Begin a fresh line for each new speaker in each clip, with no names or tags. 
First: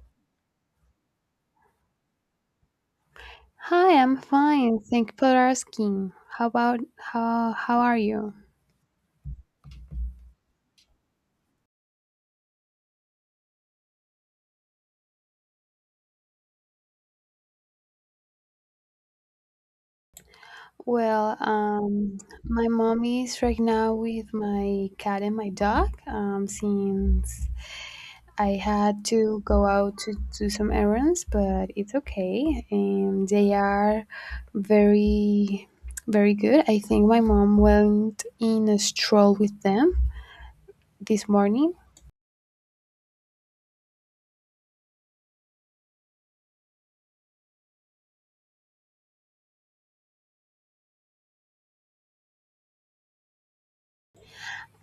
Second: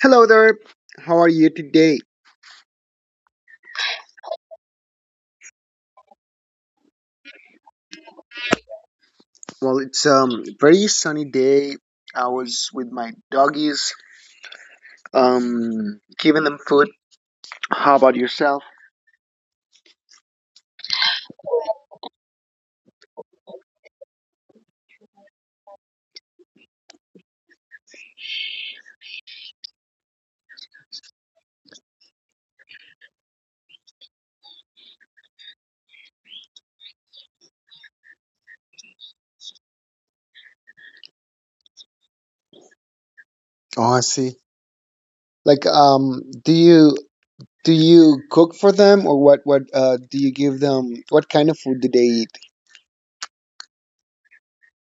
Hello there. How are you today?
Hi, I'm fine. Thank you for asking. How about how are you?
Well, it's very sunny day. I was with my doggies, giving them food. How about yourself?
Well, um, my mom is right now with my cat and my dog. Since I had to go out to do some errands, but it's okay. And they are very, very good. I think my mom went in a stroll with them this morning.
Oh, I see. Like, um, do you do you cook for them or what? What do you give them? What kind of food do they eat?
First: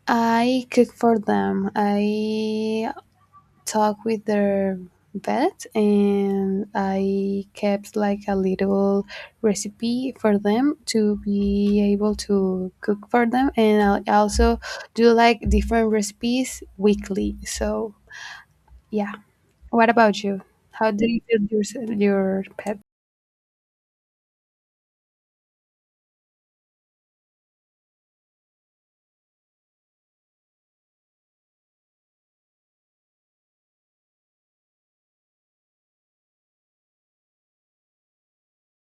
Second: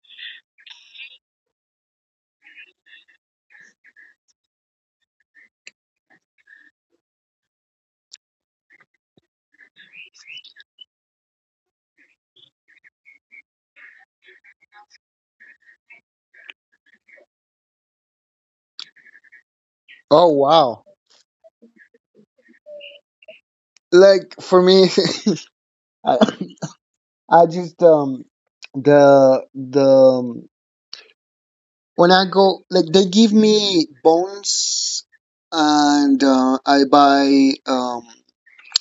I cook for them. I talk with their vet and I kept like a little recipe for them to be able to cook for them and I also do like different recipes weekly so yeah, what about
Oh,
you?
wow.
How do you build your pet?
Like for me, I, I just the when I go, like they give me bones, and I buy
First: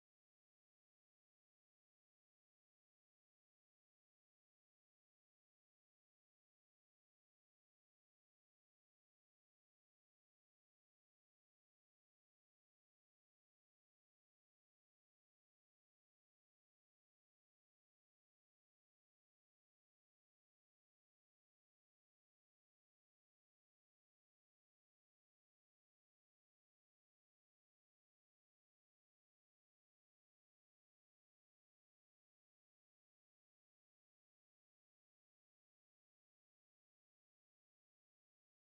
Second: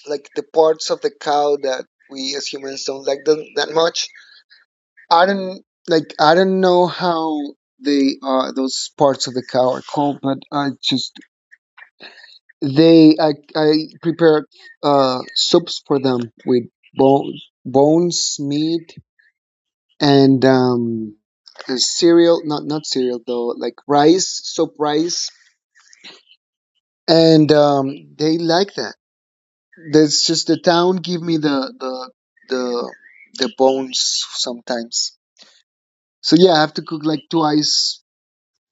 like the parts of the cow that we as humans don't like them that much. I don't like. I don't know how they are. Those parts of the cow are called, but I just they. I prepare soups for them with bones, bones, meat, and cereal. Not cereal though. Like rice, soap rice and they like that. That's just the town give me the the bones sometimes. So yeah, I have to cook like twice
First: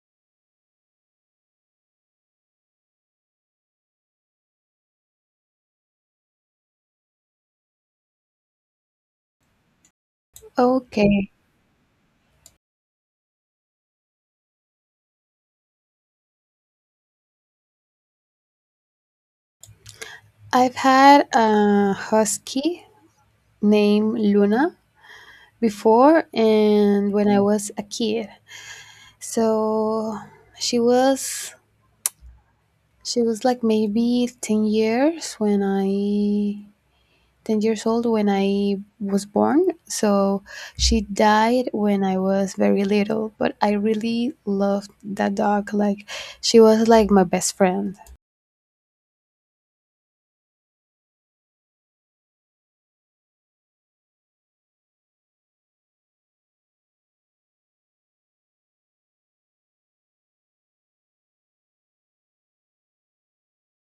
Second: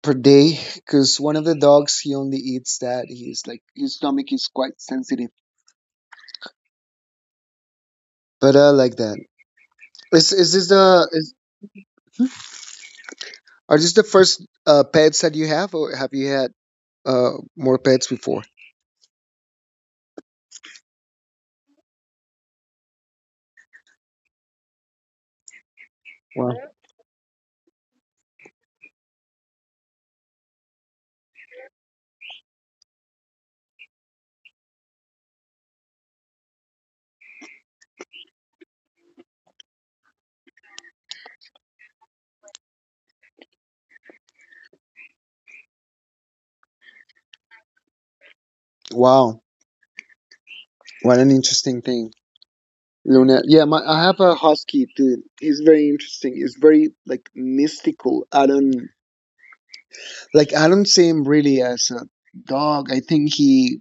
per day because one of the dogs he only eats that. He's like his stomach is quite sensitive. But I like that. Is this the
Okay.
is, are this the first pets that you have, or have you had more pets before?
I've had a husky named Luna before
Wow!
and when I was a kid. So she was she was like maybe 10 years when I 10 years old when I was born. So she died when I was very little, but I really loved that dog. Like she was like my best friend.
Wow! What an interesting thing. Luna. Yeah, my, I have a husky too. He's very interesting. He's very like mystical. I don't like. I don't see him really as a dog. I think he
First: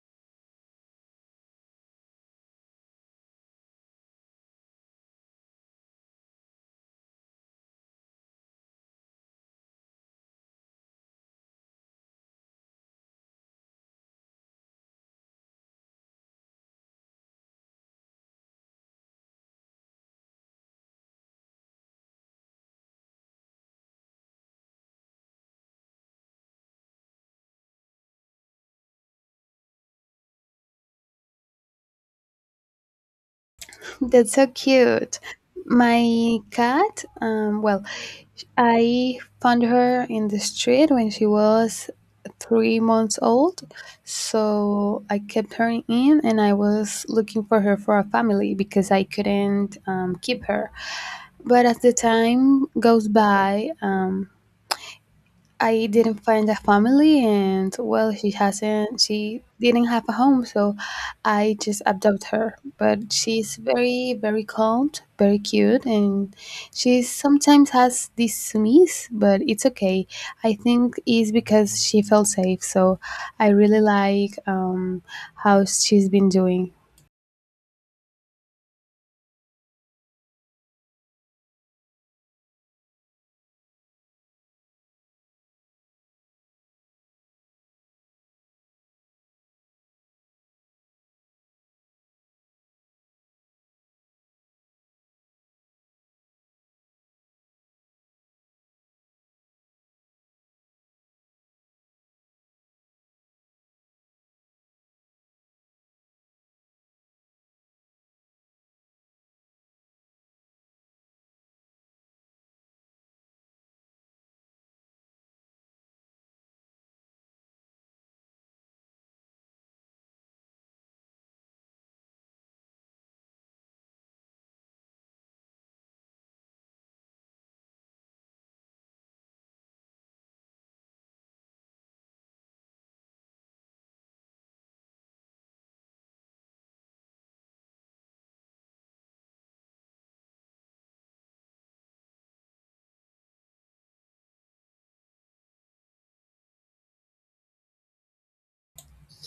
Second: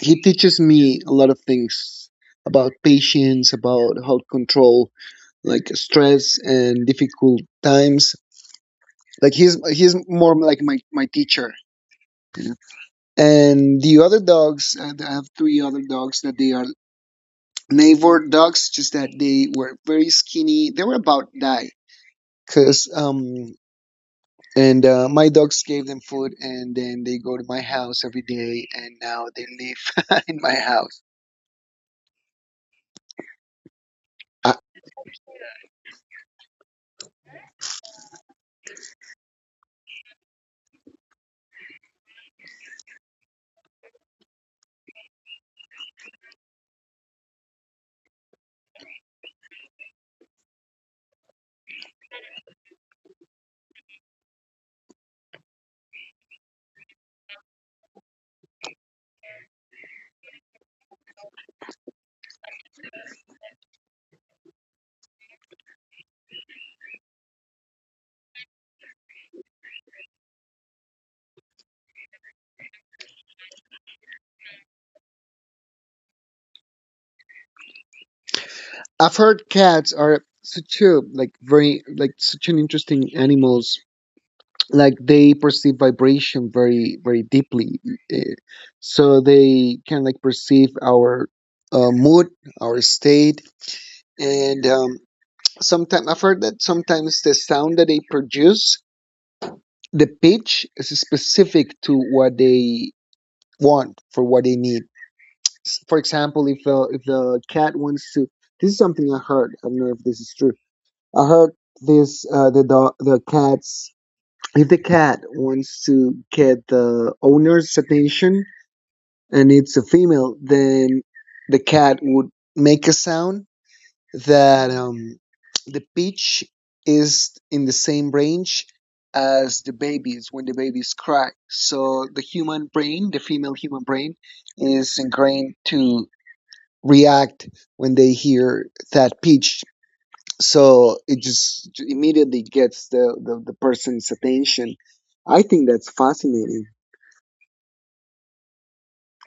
he teaches me a lot of things about patience, about how to control like stress and difficult times. Like he's more like my teacher. You And the other dogs, I have three other dogs that they are neighbor dogs. Just that they were very skinny. They were about that. Cause and my dogs gave them food, and then they go to my house every day, and now they live in my house.
That's so
I,
cute. My cat, well, I found her in the street when she was 3 months old. So I kept her in and I was looking for her for a family because I couldn't keep her. But as the time goes by, um, I didn't find a family, and well, she hasn't. She didn't have a home, so I just adopted her. But she's very, very calm, very cute, and she sometimes has this sneeze, but it's okay. I think it's because she felt safe. So I really like how she's been doing.
I've heard cats are such a like very like such an interesting animals. Like they perceive vibration very deeply, eh, so they can like perceive our mood, our state, and sometimes I've heard that sometimes the sound that they produce the pitch is specific to what they want for what they need. For example, if the cat wants to, this is something I heard. I don't know if this is true. I heard the cats. If the cat wants to get the owner's attention and it's a female, then the cat would make a sound that the pitch is in the same range as the babies when the babies cry. So the human brain, the female human brain, is ingrained to react when they hear that pitch. So it just immediately gets the person's attention. I think that's fascinating.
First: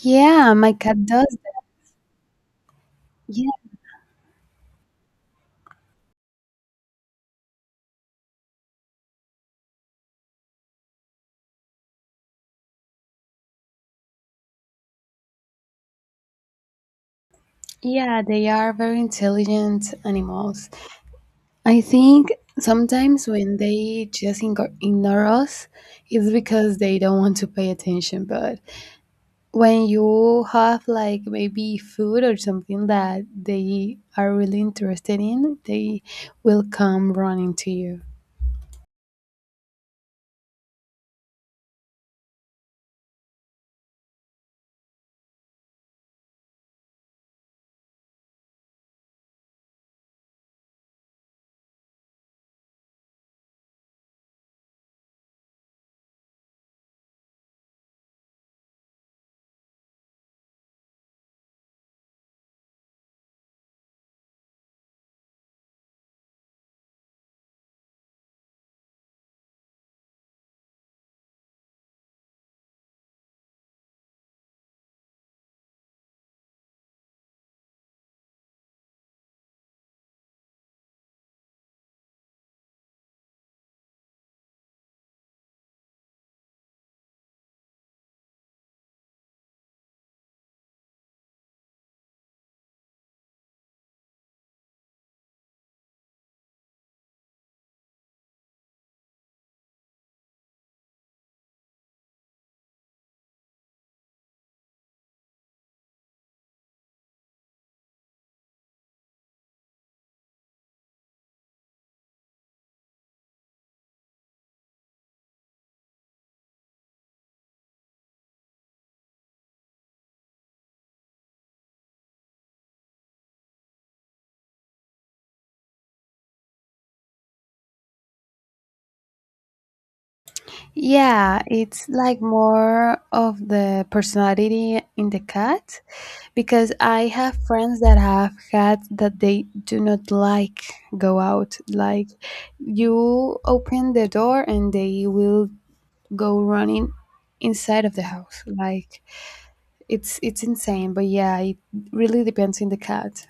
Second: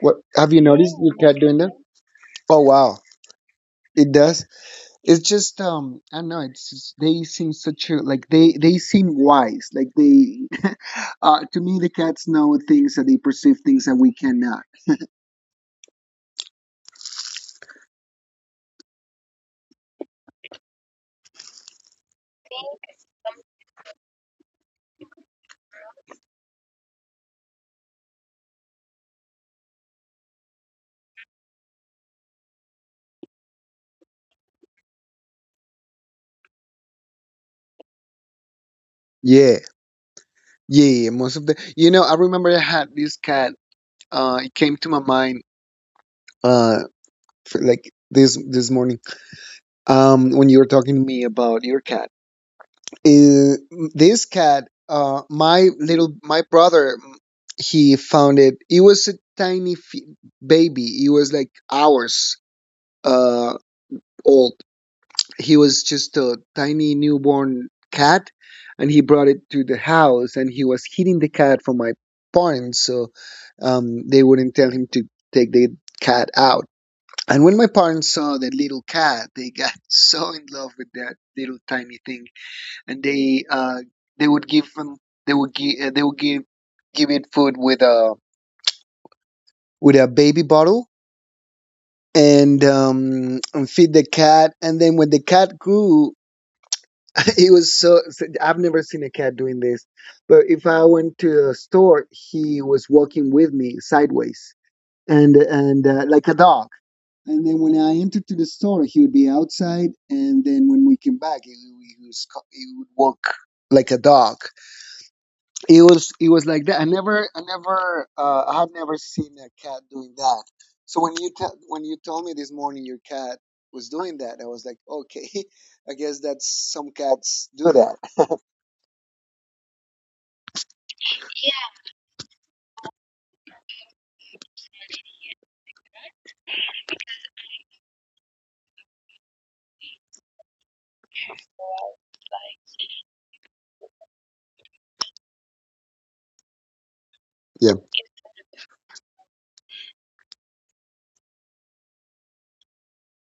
What have you
my
noticed
cat
your
does.
cat doing
That.
that? Oh wow,
Yeah,
it does. It's just I don't know, it's just, they seem such a like they seem wise like they to me the cats know things and they perceive things that we cannot.
yeah, they are very intelligent animals. I think sometimes when they just ignore us, it's because they don't want to pay attention. But when you have like maybe food or something that they are really interested in, they will come running to you.
Yeah yeah yeah, most of the. I remember I had this cat. It came to my mind uh for, like this morning when you were talking to me about your cat, uh, this cat my brother, he found it. It was a tiny baby. It was like ours uh, old. He was just a tiny newborn cat, and he brought it to the house, and he was hitting the cat for my parents, so they wouldn't tell him to take the cat out. And when my parents saw that little cat, they got so in love with that little tiny thing, and they would give him they would give give it food with a baby bottle and feed the cat. And then when the cat grew, he was so, so I've never seen a cat doing this. But if I went to a store, he was walking with me sideways and like a dog. And then when I entered to the store, he would be outside. And then when we came back, he would walk like a dog. It was like that. I never I have never seen a cat doing that. So when you when you told me this morning your cat was doing that, I was like okay. I guess that's some cats do that.
Yeah, it's like more of the personality in the cat because I have friends that have had that they do not like go out. Like you open the door and they will go running
Yeah,
inside of the house. Like it's insane. But yeah, it really depends on the cat.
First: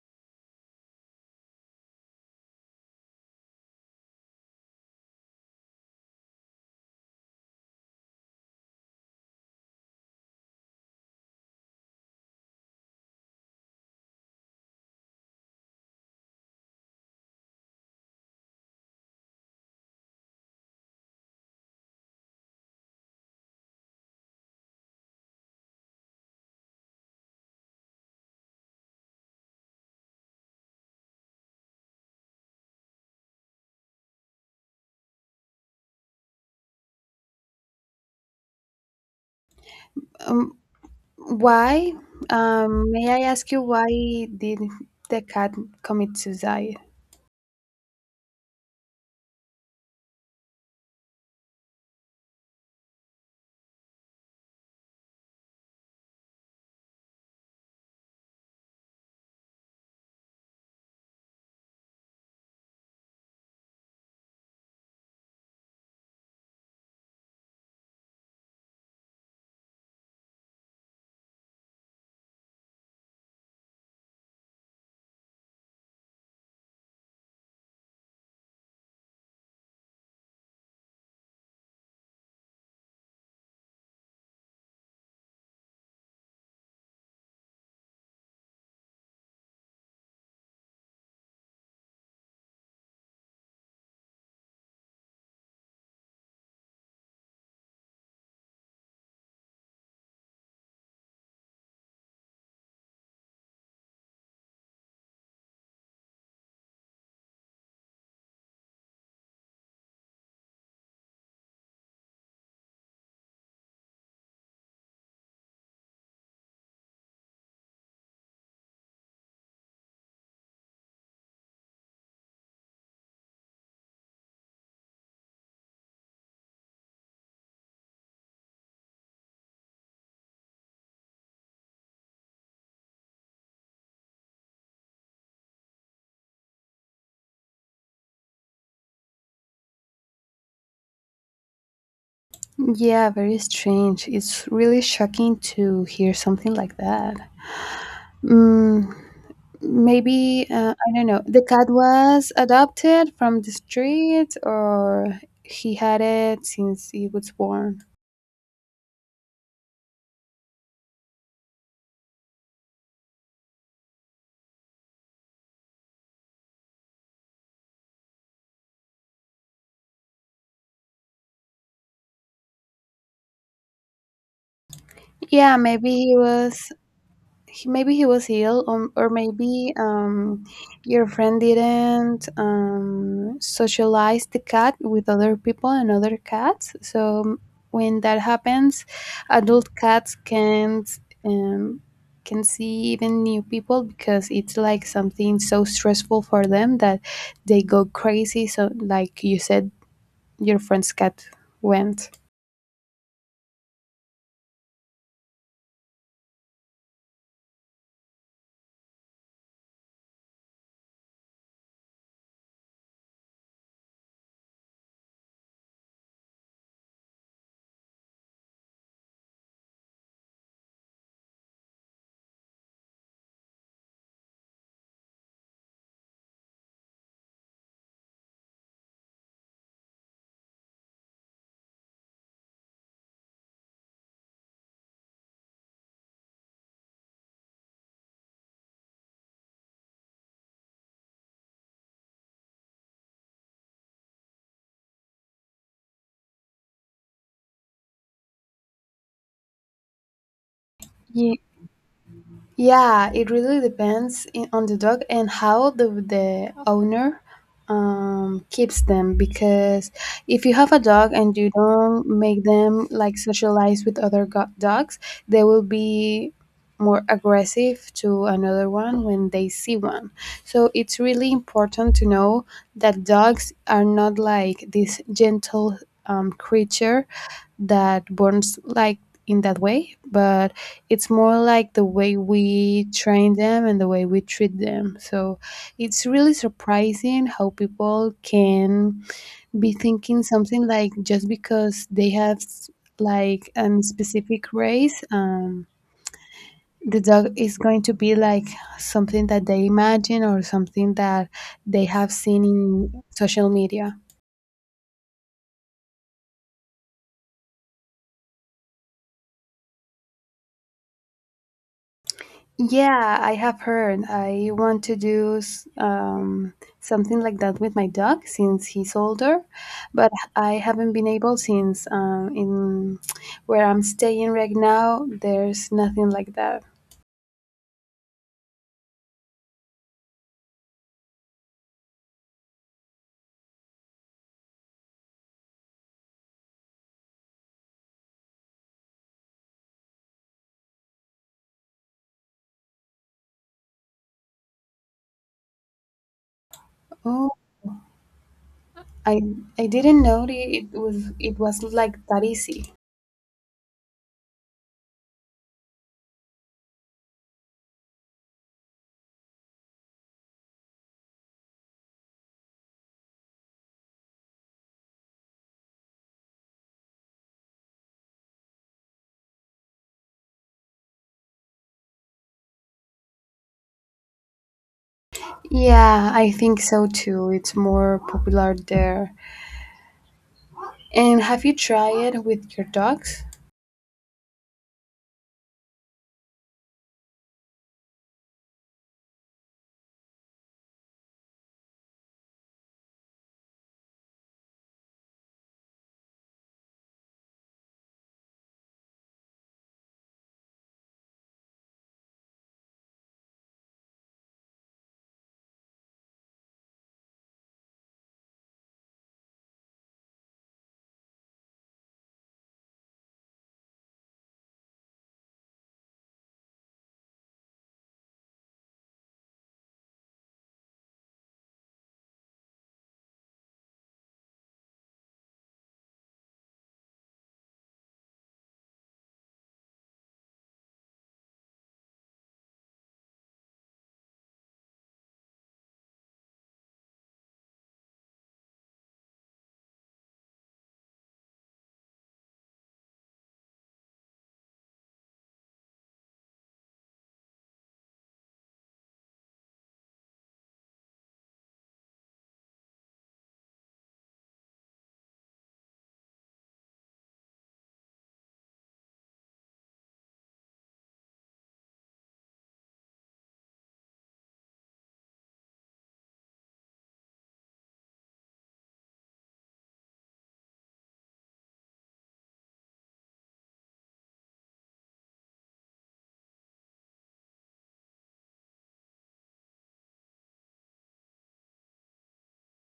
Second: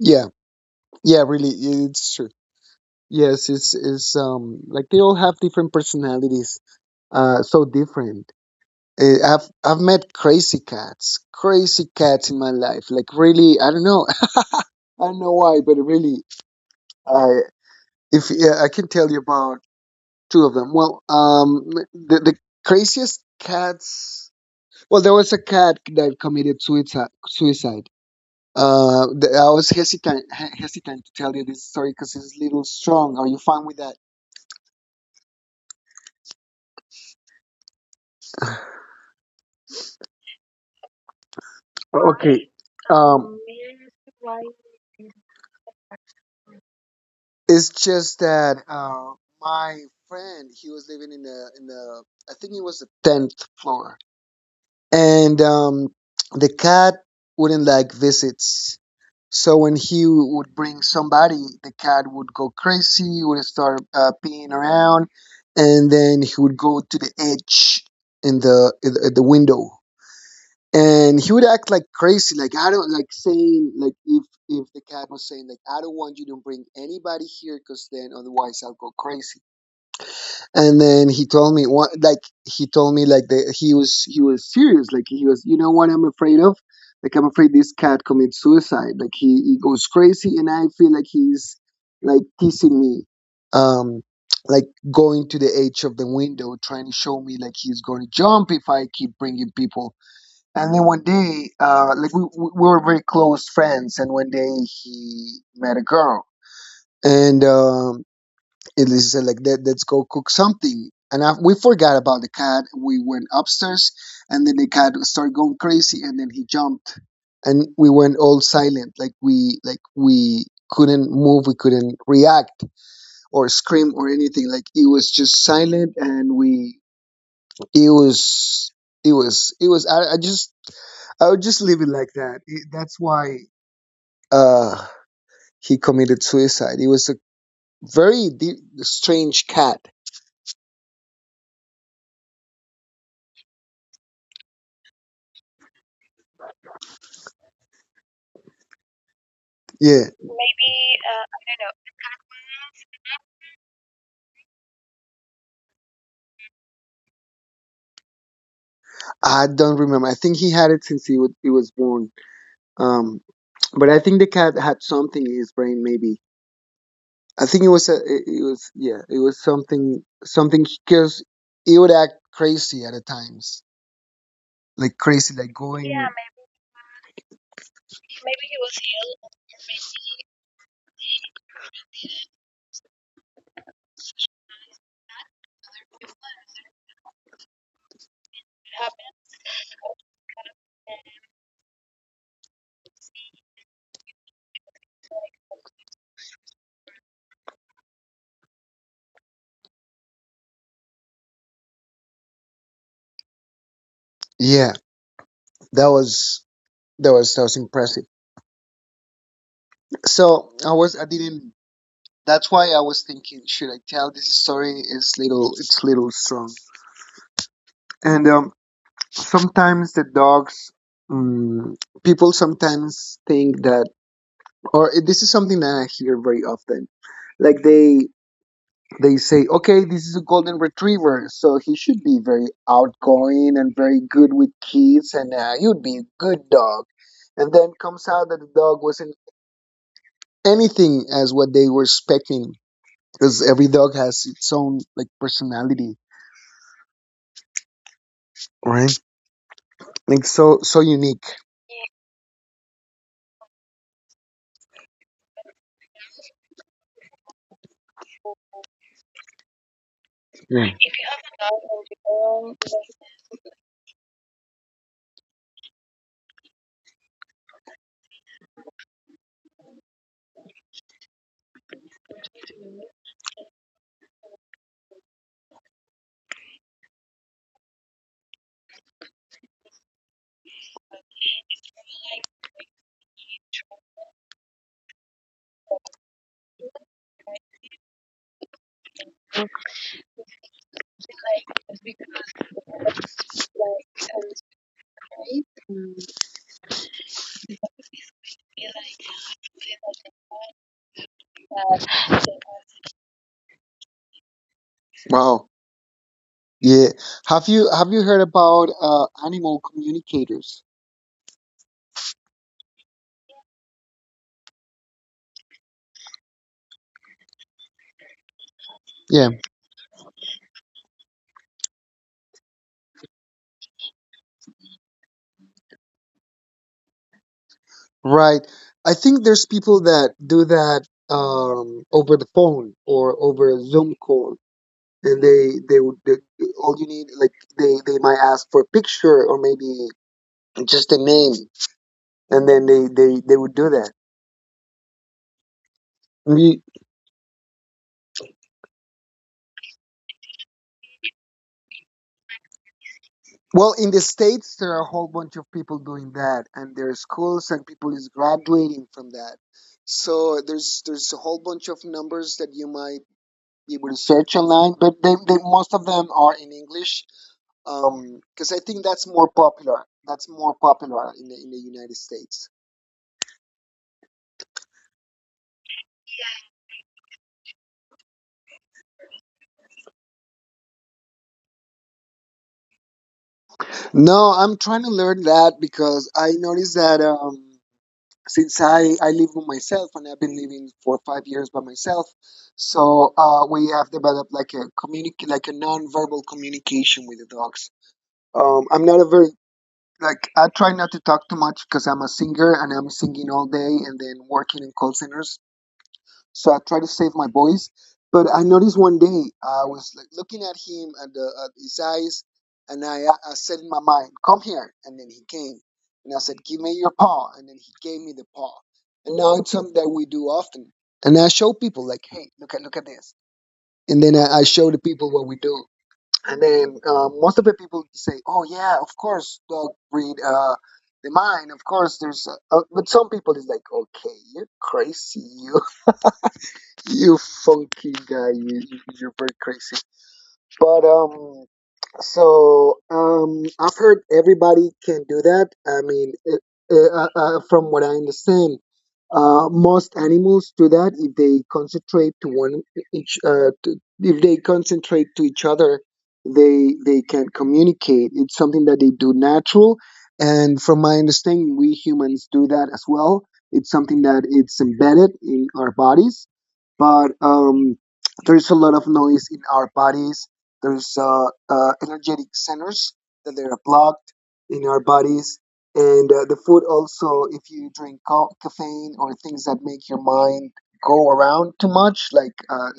yeah, yeah. Really, yeah, it's true. Yes, it's like they all have different personalities, so different. I've met crazy cats in my life. Like really, I don't know, I don't know why, but really, I if yeah, I can tell you about two of them. Well, the craziest cats. Well, there was a cat that committed suicide. Suicide. I was hesitant, hesitant to tell you this story because it's a little strong. Are you fine with that?
Um, why?
Okay.
May I
Um,
ask you why did the cat commit suicide?
it's just that my friend, he was living in I think it was the tenth floor, and the cat wouldn't like visits. So when he would bring somebody, the cat would go crazy, would start peeing around, and then he would go to the edge in the in the in the window and he would act like crazy. Like I don't like saying like if the cat was saying like I don't want you to bring anybody here because then otherwise I'll go crazy. And then he told me one like he told me like he was serious. Like he was, you know what I'm afraid of, like I'm afraid this cat commits suicide. Like he goes crazy and I feel like he's like teasing me, um like going to the edge of the window trying to show me like he's going to jump if I keep bringing people. And then one day, we were very close friends, and one day he met a girl, and Elisa said like, "Let's go cook something." And I, we forgot about the cat. We went upstairs, and then the cat started going crazy, and then he jumped, and we went all silent, like we couldn't move, we couldn't react or scream or anything. Like it was just silent, and we it was it was it was I just I would just leave it like that. That's why uh, he committed suicide. He was a strange cat.
Yeah, very strange. It's really shocking to hear something like that. Mm,
Yeah,
Maybe, I don't know, the cat was adopted from the street or he had it since he was born.
I don't remember. I think he had it since he was born. Um, but I think the cat had something in his brain. Maybe I think it was it was yeah it was something because he would act crazy at the times like crazy like
Yeah,
going.
maybe maybe he was ill or maybe your friend didn't socialize the cat with other people and other cats so when that happens adult cats can't um, can see even new people because it's like something so stressful for them that they go crazy, so like you said your friend's cat went.
Maybe. Yeah, that was that was impressive. So I was I didn't. That's why I was thinking, should I tell this story? It's little strong. And sometimes the dogs, um, people sometimes think that, or this is something that I hear very often. Like they say, okay, this is a golden retriever, so he should be very outgoing and very good with kids, and he would be a good dog. And then comes out that the dog wasn't anything as what they were expecting, because every dog has its own like personality, right? Like so so unique.
Yeah, it really depends in, on the dog and how the owner keeps them. Because if you
Yeah.
have a dog and you don't make them like socialize with other dogs, they will be more aggressive to another one when they see one. So it's really important to know that dogs are not like this gentle creature that burns like in that way, but it's more like the way we train them and the way we treat them. So it's really surprising how people can be thinking something like just because they have like a specific race, the dog is going to be like something that they imagine or something that they have seen in social media.
Wow. Yeah. Have you heard about animal communicators?
Yeah, I have heard. I want to do something like that with my dog since he's
Yeah.
older, but I haven't been able since in where I'm staying right now. There's nothing like that.
Right. I think there's people that do that over the phone or over a Zoom call, and all you need like they might ask for a picture or maybe just a name, and then they would do that.
Oh, I I didn't know it was like that easy.
Well, in the States, there are a whole bunch of people doing that, and there are schools and people is graduating from that. So there's a whole bunch of numbers that you might be able to search online, but most of them are in English because I think that's more popular. That's more popular in the United States.
Yeah, I think so too. It's more popular there. And have you tried it with your dogs?
No, I'm trying to learn that because I noticed that. Since I live with myself and I've been living for 5 years by myself. So we have developed like a communic like a non-verbal communication with the dogs. I'm not a very like I try not to talk too much because I'm a singer and I'm singing all day and then working in call centers. So I tried to save my voice. But I noticed one day I was like looking at his eyes, and I said in my mind, "Come here." And then he came, and I said, "Give me your paw." And then he gave me the paw. And now it's something that we do often. And I show people like, "Hey, look at this." And then I show the people what we do. And then most of the people say, "Oh yeah, of course, dog breed." The mind, of course, there's, But some people is like, okay, you're crazy. You funky guy, you're very crazy. But so I've heard everybody can do that. From what I understand, most animals do that if they concentrate to one e-, each. To, if they concentrate to each other, they can communicate. It's something that they do natural, and from my understanding, we humans do that as well. It's something that it's embedded in our bodies, but there's a lot of noise in our bodies. There's energetic centers that they are blocked in our bodies. And the food also, if you drink caffeine or things that make your mind go around too much, like uh,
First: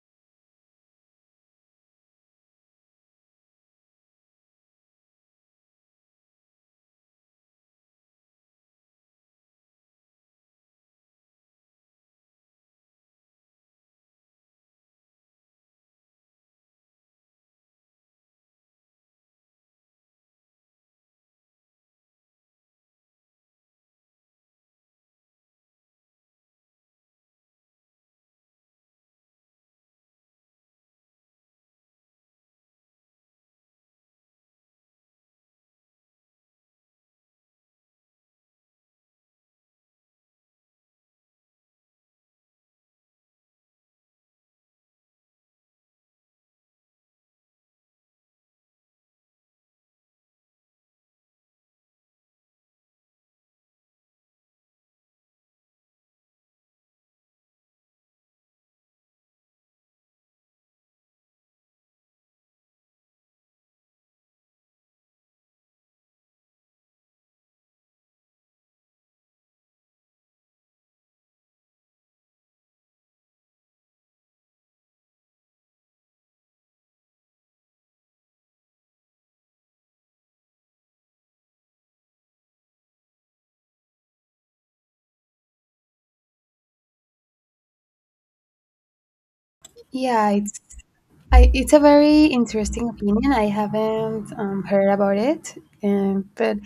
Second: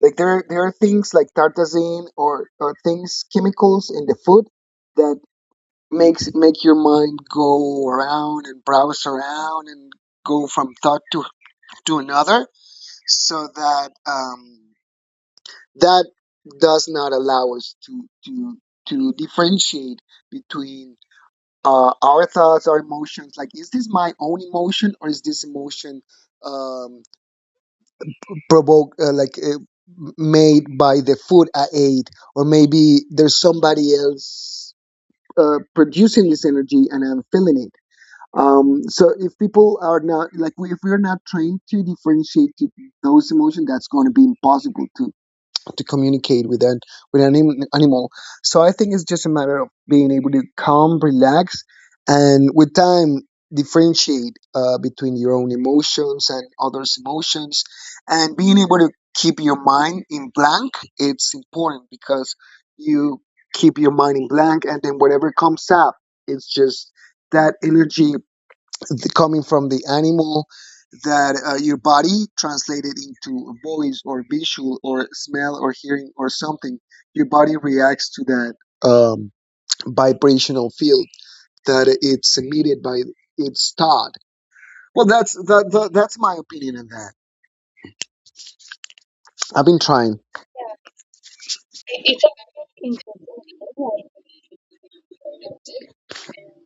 like there are things like tartazine or things chemicals in the food that make your mind go around and browse around and go from thought to another, so that does not allow us to differentiate between our thoughts, our emotions. Like, is this my own emotion or is this emotion um, provoked, made by the food I ate, or maybe there's somebody else producing this energy and I'm feeling it. So if people are not like we, if we're not trained to differentiate to those emotions, that's going to be impossible to communicate with an animal. So I think it's just a matter of being able to calm, relax, and with time differentiate between your own emotions and others' emotions, and being able to keep your mind in blank. It's important because you keep your mind in blank, and then whatever comes up, it's just that energy coming from the animal that your body translated into voice or visual or smell or hearing or something. Your body reacts to that um, vibrational field that it's emitted by its thought. Well that's my opinion on that. I've been trying.
Yeah, it's I, it's a very interesting opinion. I haven't heard about it, but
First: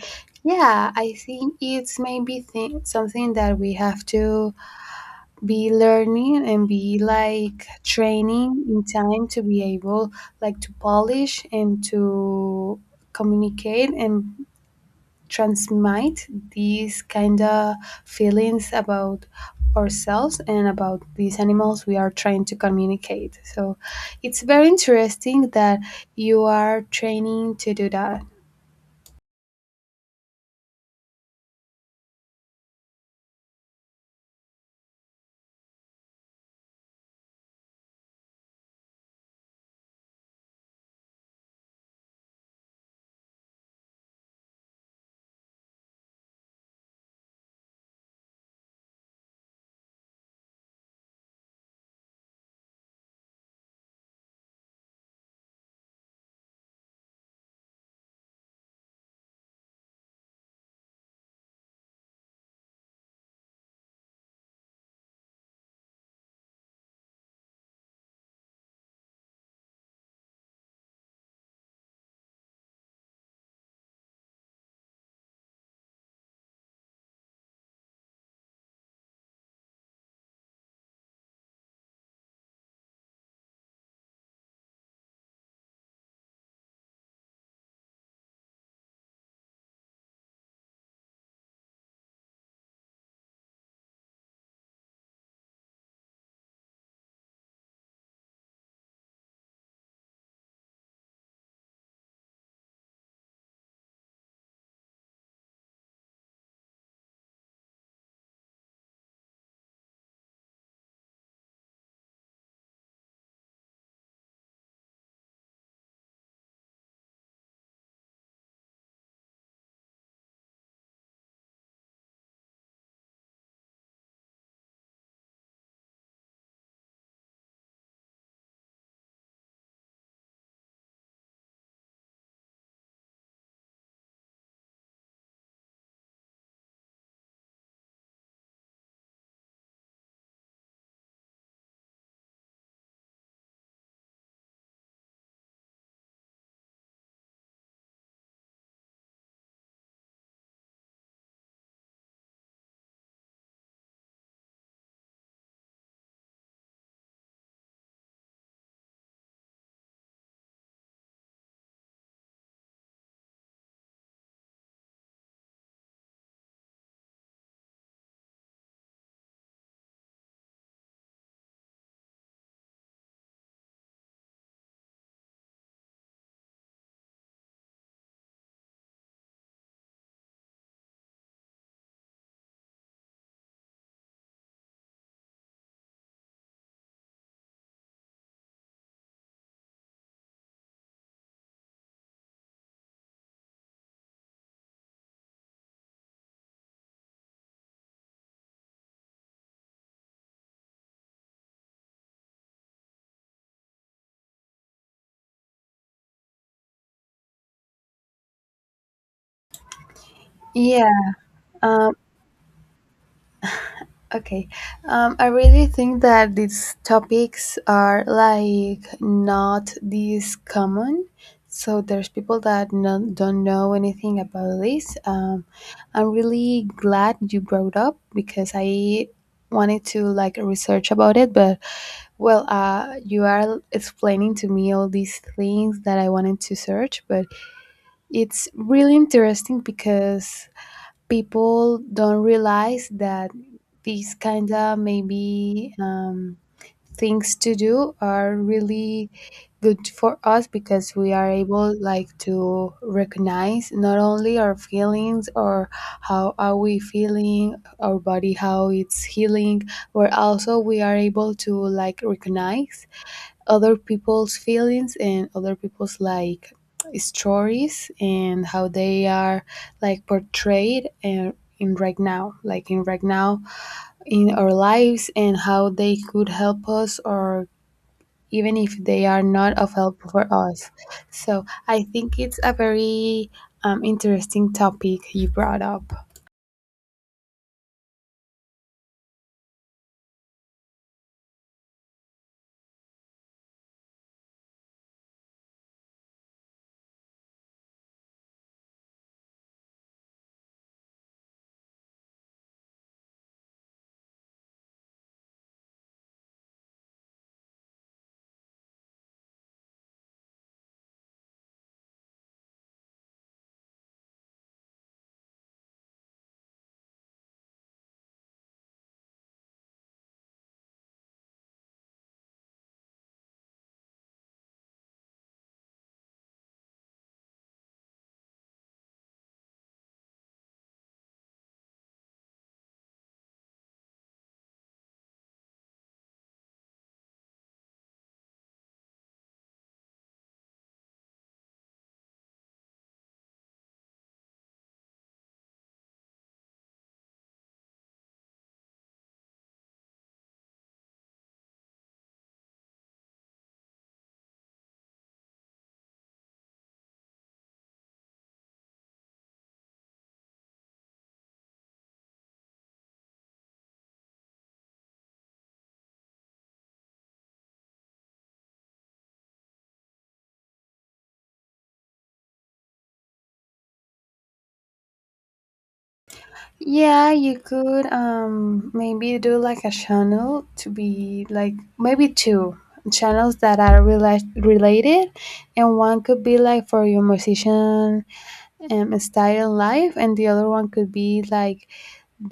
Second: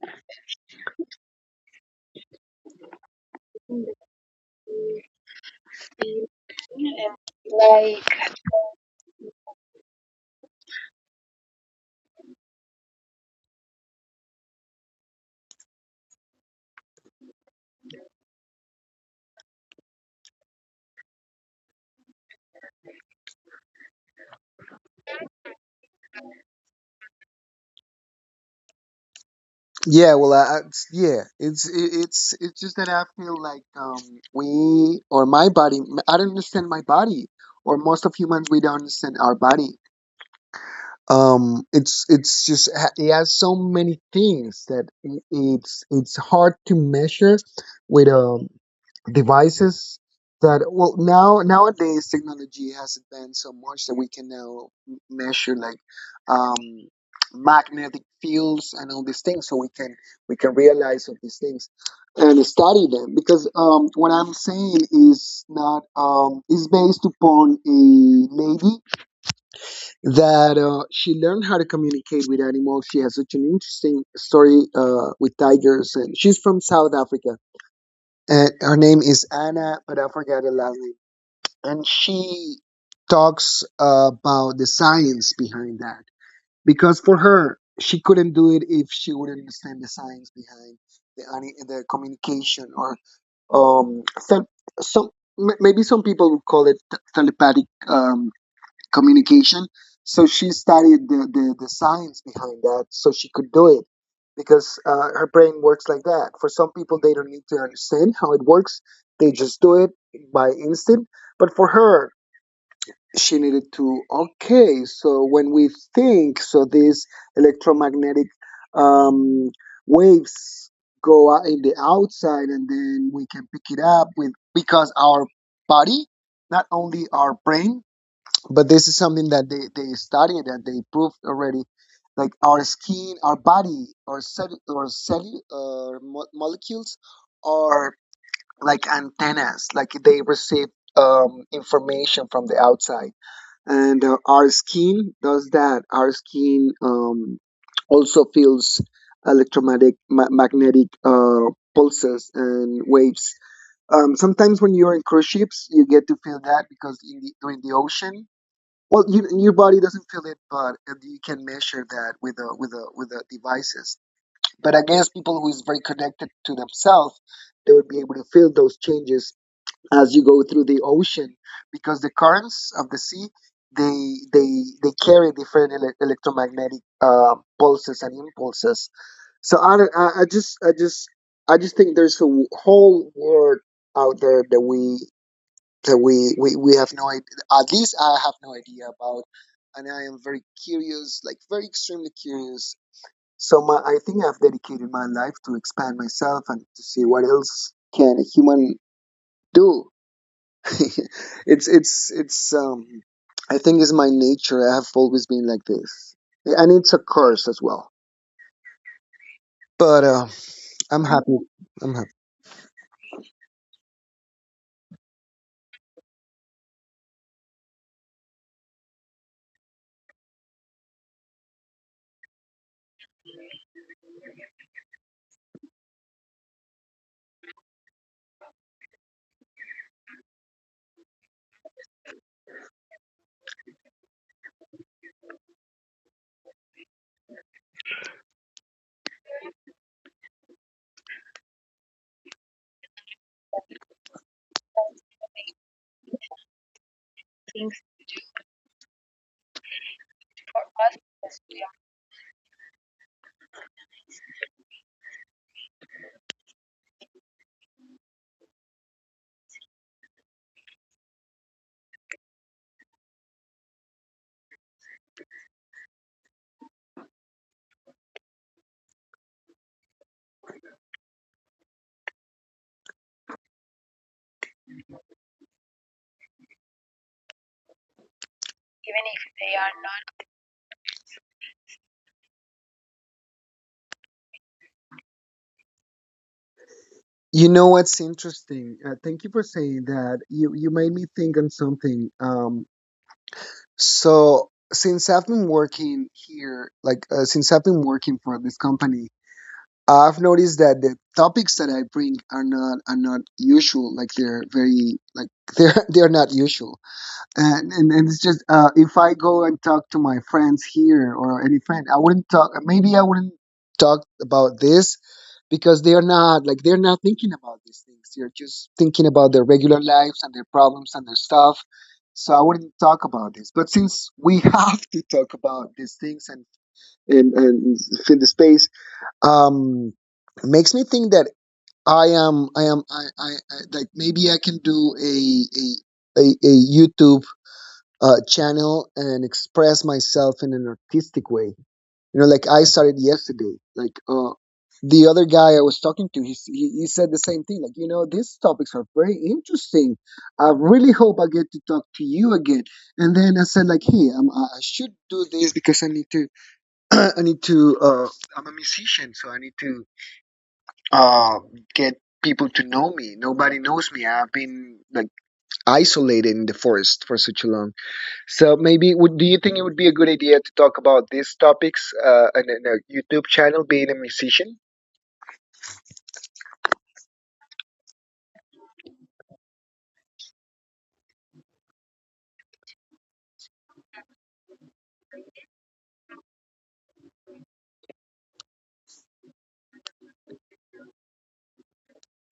yeah, I think it's maybe something that we have to be learning and be like training in time to be able like to polish and to communicate and transmit these kind of feelings about ourselves and about these animals we are trying to communicate. So it's very interesting that you are training to do that.
Yeah, well, I- it's- yeah it's it, it's just that I feel like we, or my body, I don't understand my body, or most of humans we don't understand our body. It's just it has so many things that it's hard to measure with devices. That well now Nowadays technology has advanced so much that we can now measure like um magnetic fields and all these things, so we can realize of these things and study them, because what I'm saying is not is based upon a lady that she learned how to communicate with animals. She has such an interesting story with tigers, and she's from South Africa. And her name is Anna, but I forgot her last name. And she talks about the science behind that, because for her, she couldn't do it if she wouldn't understand the science behind the communication, or um some, some maybe some people would call it telepathic communication. So she studied the science behind that so she could do it, because her brain works like that. For some people, they don't need to understand how it works, they just do it by instinct. But for her, she needed to, okay, so when we think, so these electromagnetic um, waves go out in the outside and then we can pick it up with, because our body, not only our brain, but this is something that they studied and they proved already. Like our skin, our body, or cell, molecules are like antennas. Like they receive information from the outside, and our skin does that. Our skin also feels electromagnetic magnetic pulses and waves. Um, sometimes when you're in cruise ships, you get to feel that because during the ocean, well, your body doesn't feel it, but you can measure that with the with the with the devices. But I guess people who is very connected to themselves, they would be able to feel those changes as you go through the ocean, because the currents of the sea they carry different electromagnetic pulses and impulses. So I, don't- I just I just I just think there's a whole world out there that we have no idea, at least I have no idea about, and I am very curious, like very extremely curious. So I think I've dedicated my life to expand myself and to see what else can a human do. It's I think it's my nature. I have always been like this, and it's a curse as well. But
Yeah,
I'm happy.
um,
I'm happy.
Okay. I really think that these topics are like not this common. So there's people that no, don't know anything about this. I'm really glad you brought up because I wanted to like research about it, but well, you are explaining to me all these things that I wanted to search, but it's really interesting because people don't realize that these kind of maybe things to do are really good for us because we are able like to recognize not only our feelings or how are we feeling, our body how it's healing, but also we are able to like recognize other people's feelings and other people's like stories and how they are like portrayed and in right now in our lives and how they could help us or even if they are not of help for us. So I think it's a very interesting topic you brought up.
You know what's interesting? Thank you for saying that. You made me think on something. So since I've been working here, since I've been working for this company, I've noticed that the topics that I bring are not usual. Like they're very like they're not usual, and and it's just if I go and talk to my friends here or any friend, I wouldn't talk. Maybe I wouldn't talk about this because they are not like they're not thinking about these things. They're just thinking about their regular lives and their problems and their stuff. So I wouldn't talk about this. But since we have to talk about these things and and fill the space, um, makes me think that I like maybe I can do a YouTube channel and express myself in an artistic way, you know, like I started yesterday. The other guy I was talking to, he, s- he said the same thing. Like, you know, these topics are very interesting. I really hope I get to talk to you again. And then I said, like, hey, I should do this because I need to. I need to. I'm a musician, so I need to uh, get people to know me. Nobody knows me. I've been like isolated in the forest for such a long. So maybe would do you think it would be a good idea to talk about these topics in a YouTube channel, being a musician?
Yeah, you could maybe do like a channel to be like maybe two channels that are related, and one could be like for your musician style life and the other one could be like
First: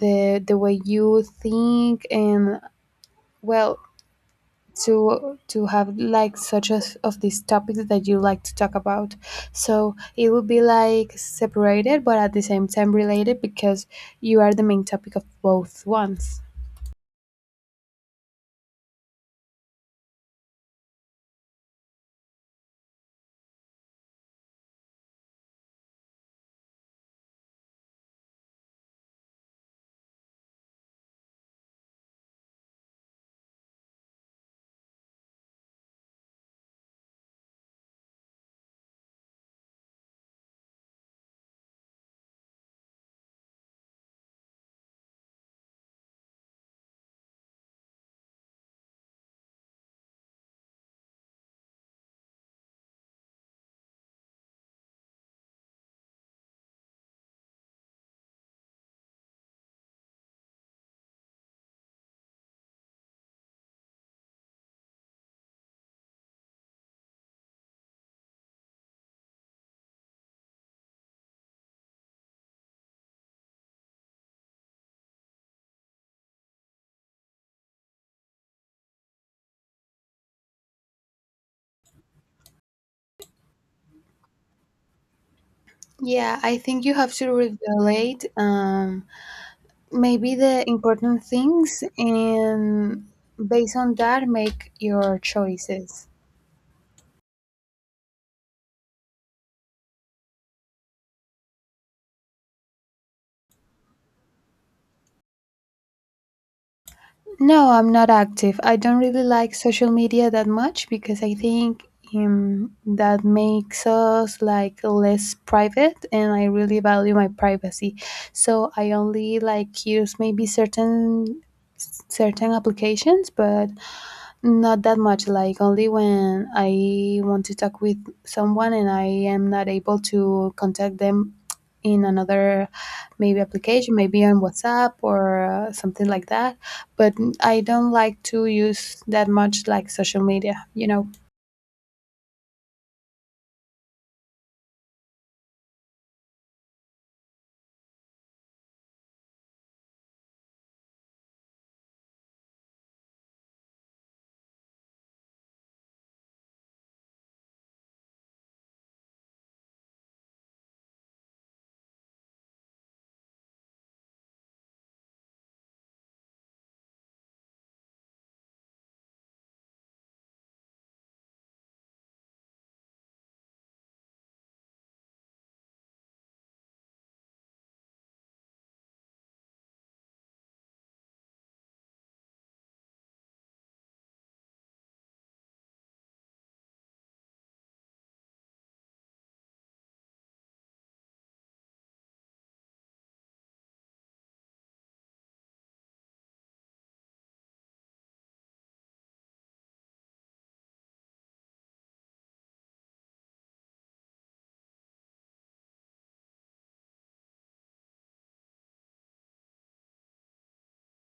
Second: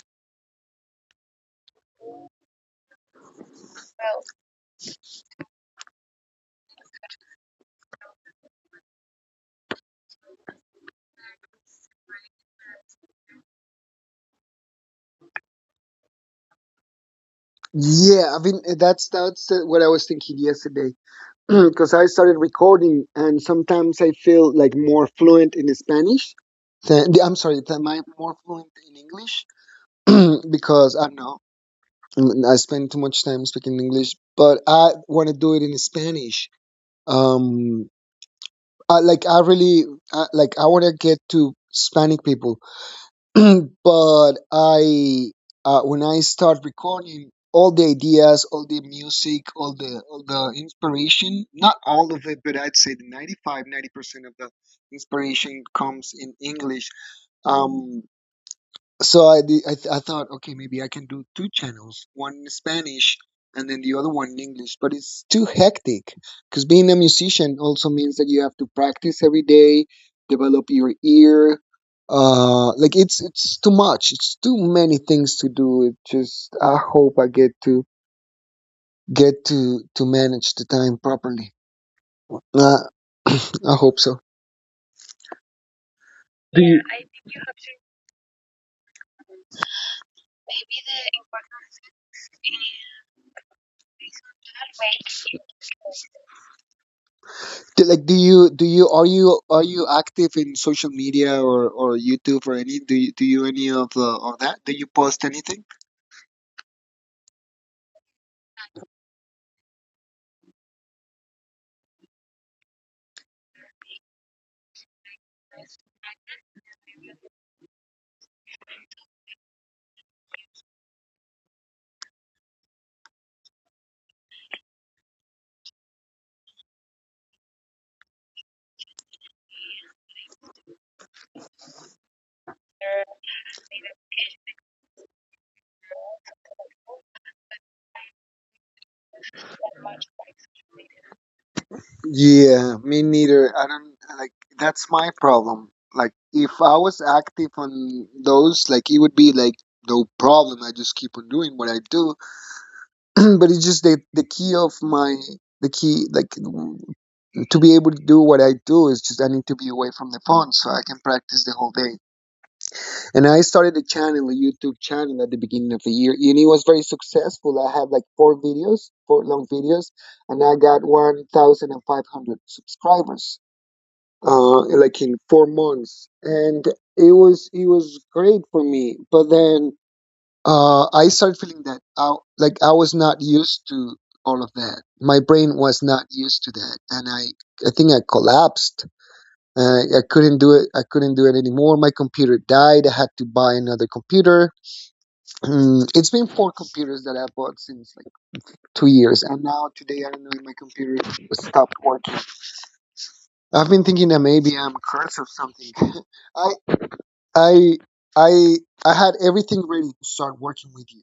the way you think and well, to have like such as of these topics that you like to talk about, so it would be like separated but at the same time related because you are the main topic of both ones.
Yeah, I mean that's what I was thinking yesterday. Because I started recording and sometimes I feel like more fluent in Spanish. Than, I'm sorry, than I more fluent in English. Because I don't know, I spend too much time speaking English, but I want to do it in Spanish. Um, I really like I want to get to Hispanic people. But I when I start recording all the ideas, all the music, all the inspiration, not all of it, but I'd say the 95, 90% of the inspiration comes in English. Um, so I thought, okay, maybe I can do two channels, one in Spanish and then the other one in English, but it's too hectic, because being a musician also means that you have to practice every day, develop your ear. Like it's too much, it's too many things to do. It just, I hope I get to to manage the time properly. uh, I hope so.
Yeah, I
do you
think you have to relate maybe the important things and based on that make your choices.
Do you are you active in social media or YouTube, or any, do you any of that, do you post anything?
No, I'm not active. I don't really like social media that much because I think that makes us like less private and I really value my privacy. So I only like use maybe certain certain applications, but not that much, like only when I want to talk with someone and I am not able to contact them in another maybe application, maybe on WhatsApp or something like that. But I don't like to use that much like social media, you know.
Yeah, me neither, I don't like, that's my problem, like if I was active on those, like it would be like no problem, I just keep on doing what I do. But it's just the key of my, the key, like, to be able to do what I do, is just I need to be away from the phone so I can practice the whole day. And I started a channel, a YouTube channel at the beginning of the year, and it was very successful. I had like four videos, four long videos, and I got 1,500 subscribers, like in 4 months. And it was great for me. But then I started feeling that like I was not used to all of that. My brain was not used to that, and I think I collapsed. I couldn't do it. I couldn't do it anymore. My computer died. I had to buy another computer. Mm, it's been four computers that I bought since like 2 years, and now today I don't know if my computer stopped working. I've been thinking that maybe I'm cursed or something. I I I I had everything ready to start working with you.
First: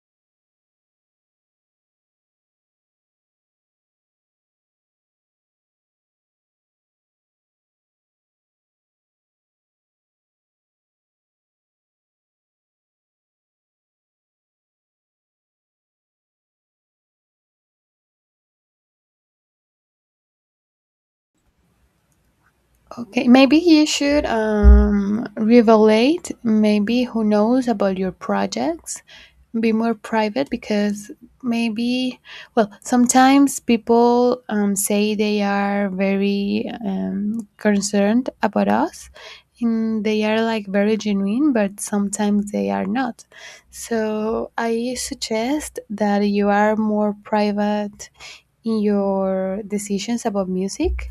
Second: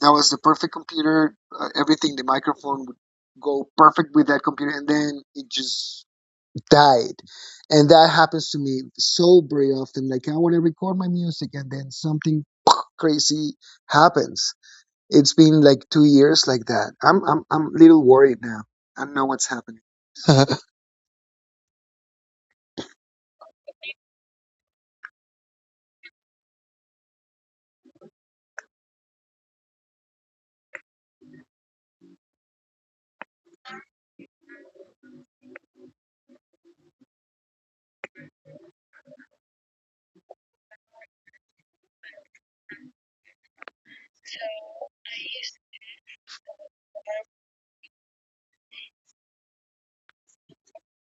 That was the perfect computer. Everything, the microphone would go perfect with that computer, and then it just died. And that happens to me so very often. Like I want to record my music and then something crazy happens. It's been like 2 years like that. I'm a little worried now. I don't know what's happening.
Okay, maybe you should revelate, maybe who knows about your projects be more private because maybe well sometimes people say they are very concerned about us and they are like very genuine but sometimes they are not. So I suggest that you are more private in your decisions about music,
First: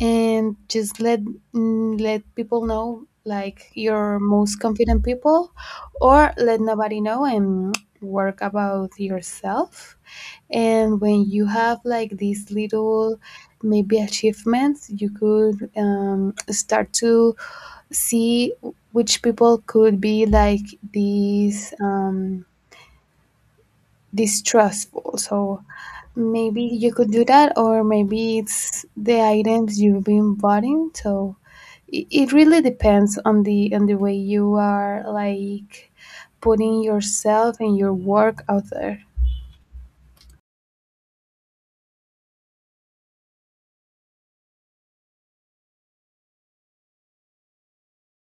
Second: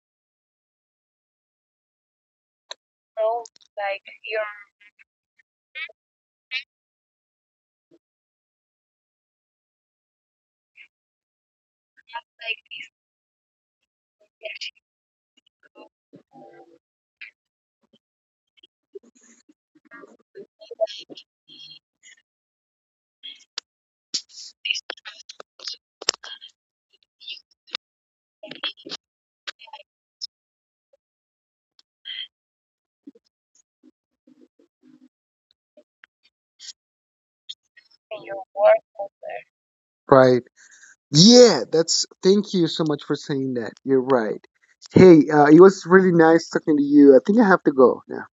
and just let let people know like your most confident people or let nobody know and work about yourself, and when you have like these little maybe achievements you could start to see which people could be like these distrustful. So maybe you could do that, or maybe it's the items you've been buying. So it really depends on the way you are like putting yourself and your work out there.
Right. Yeah, that's, thank you so much for saying that. You're right. Hey, it was really nice talking to you. I think I have to go now.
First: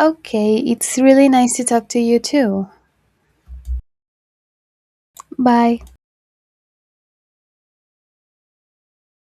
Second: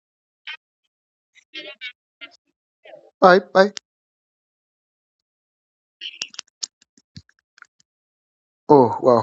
Okay, it's really nice to talk to you too.
Bye bye.
Bye.
Oh wow.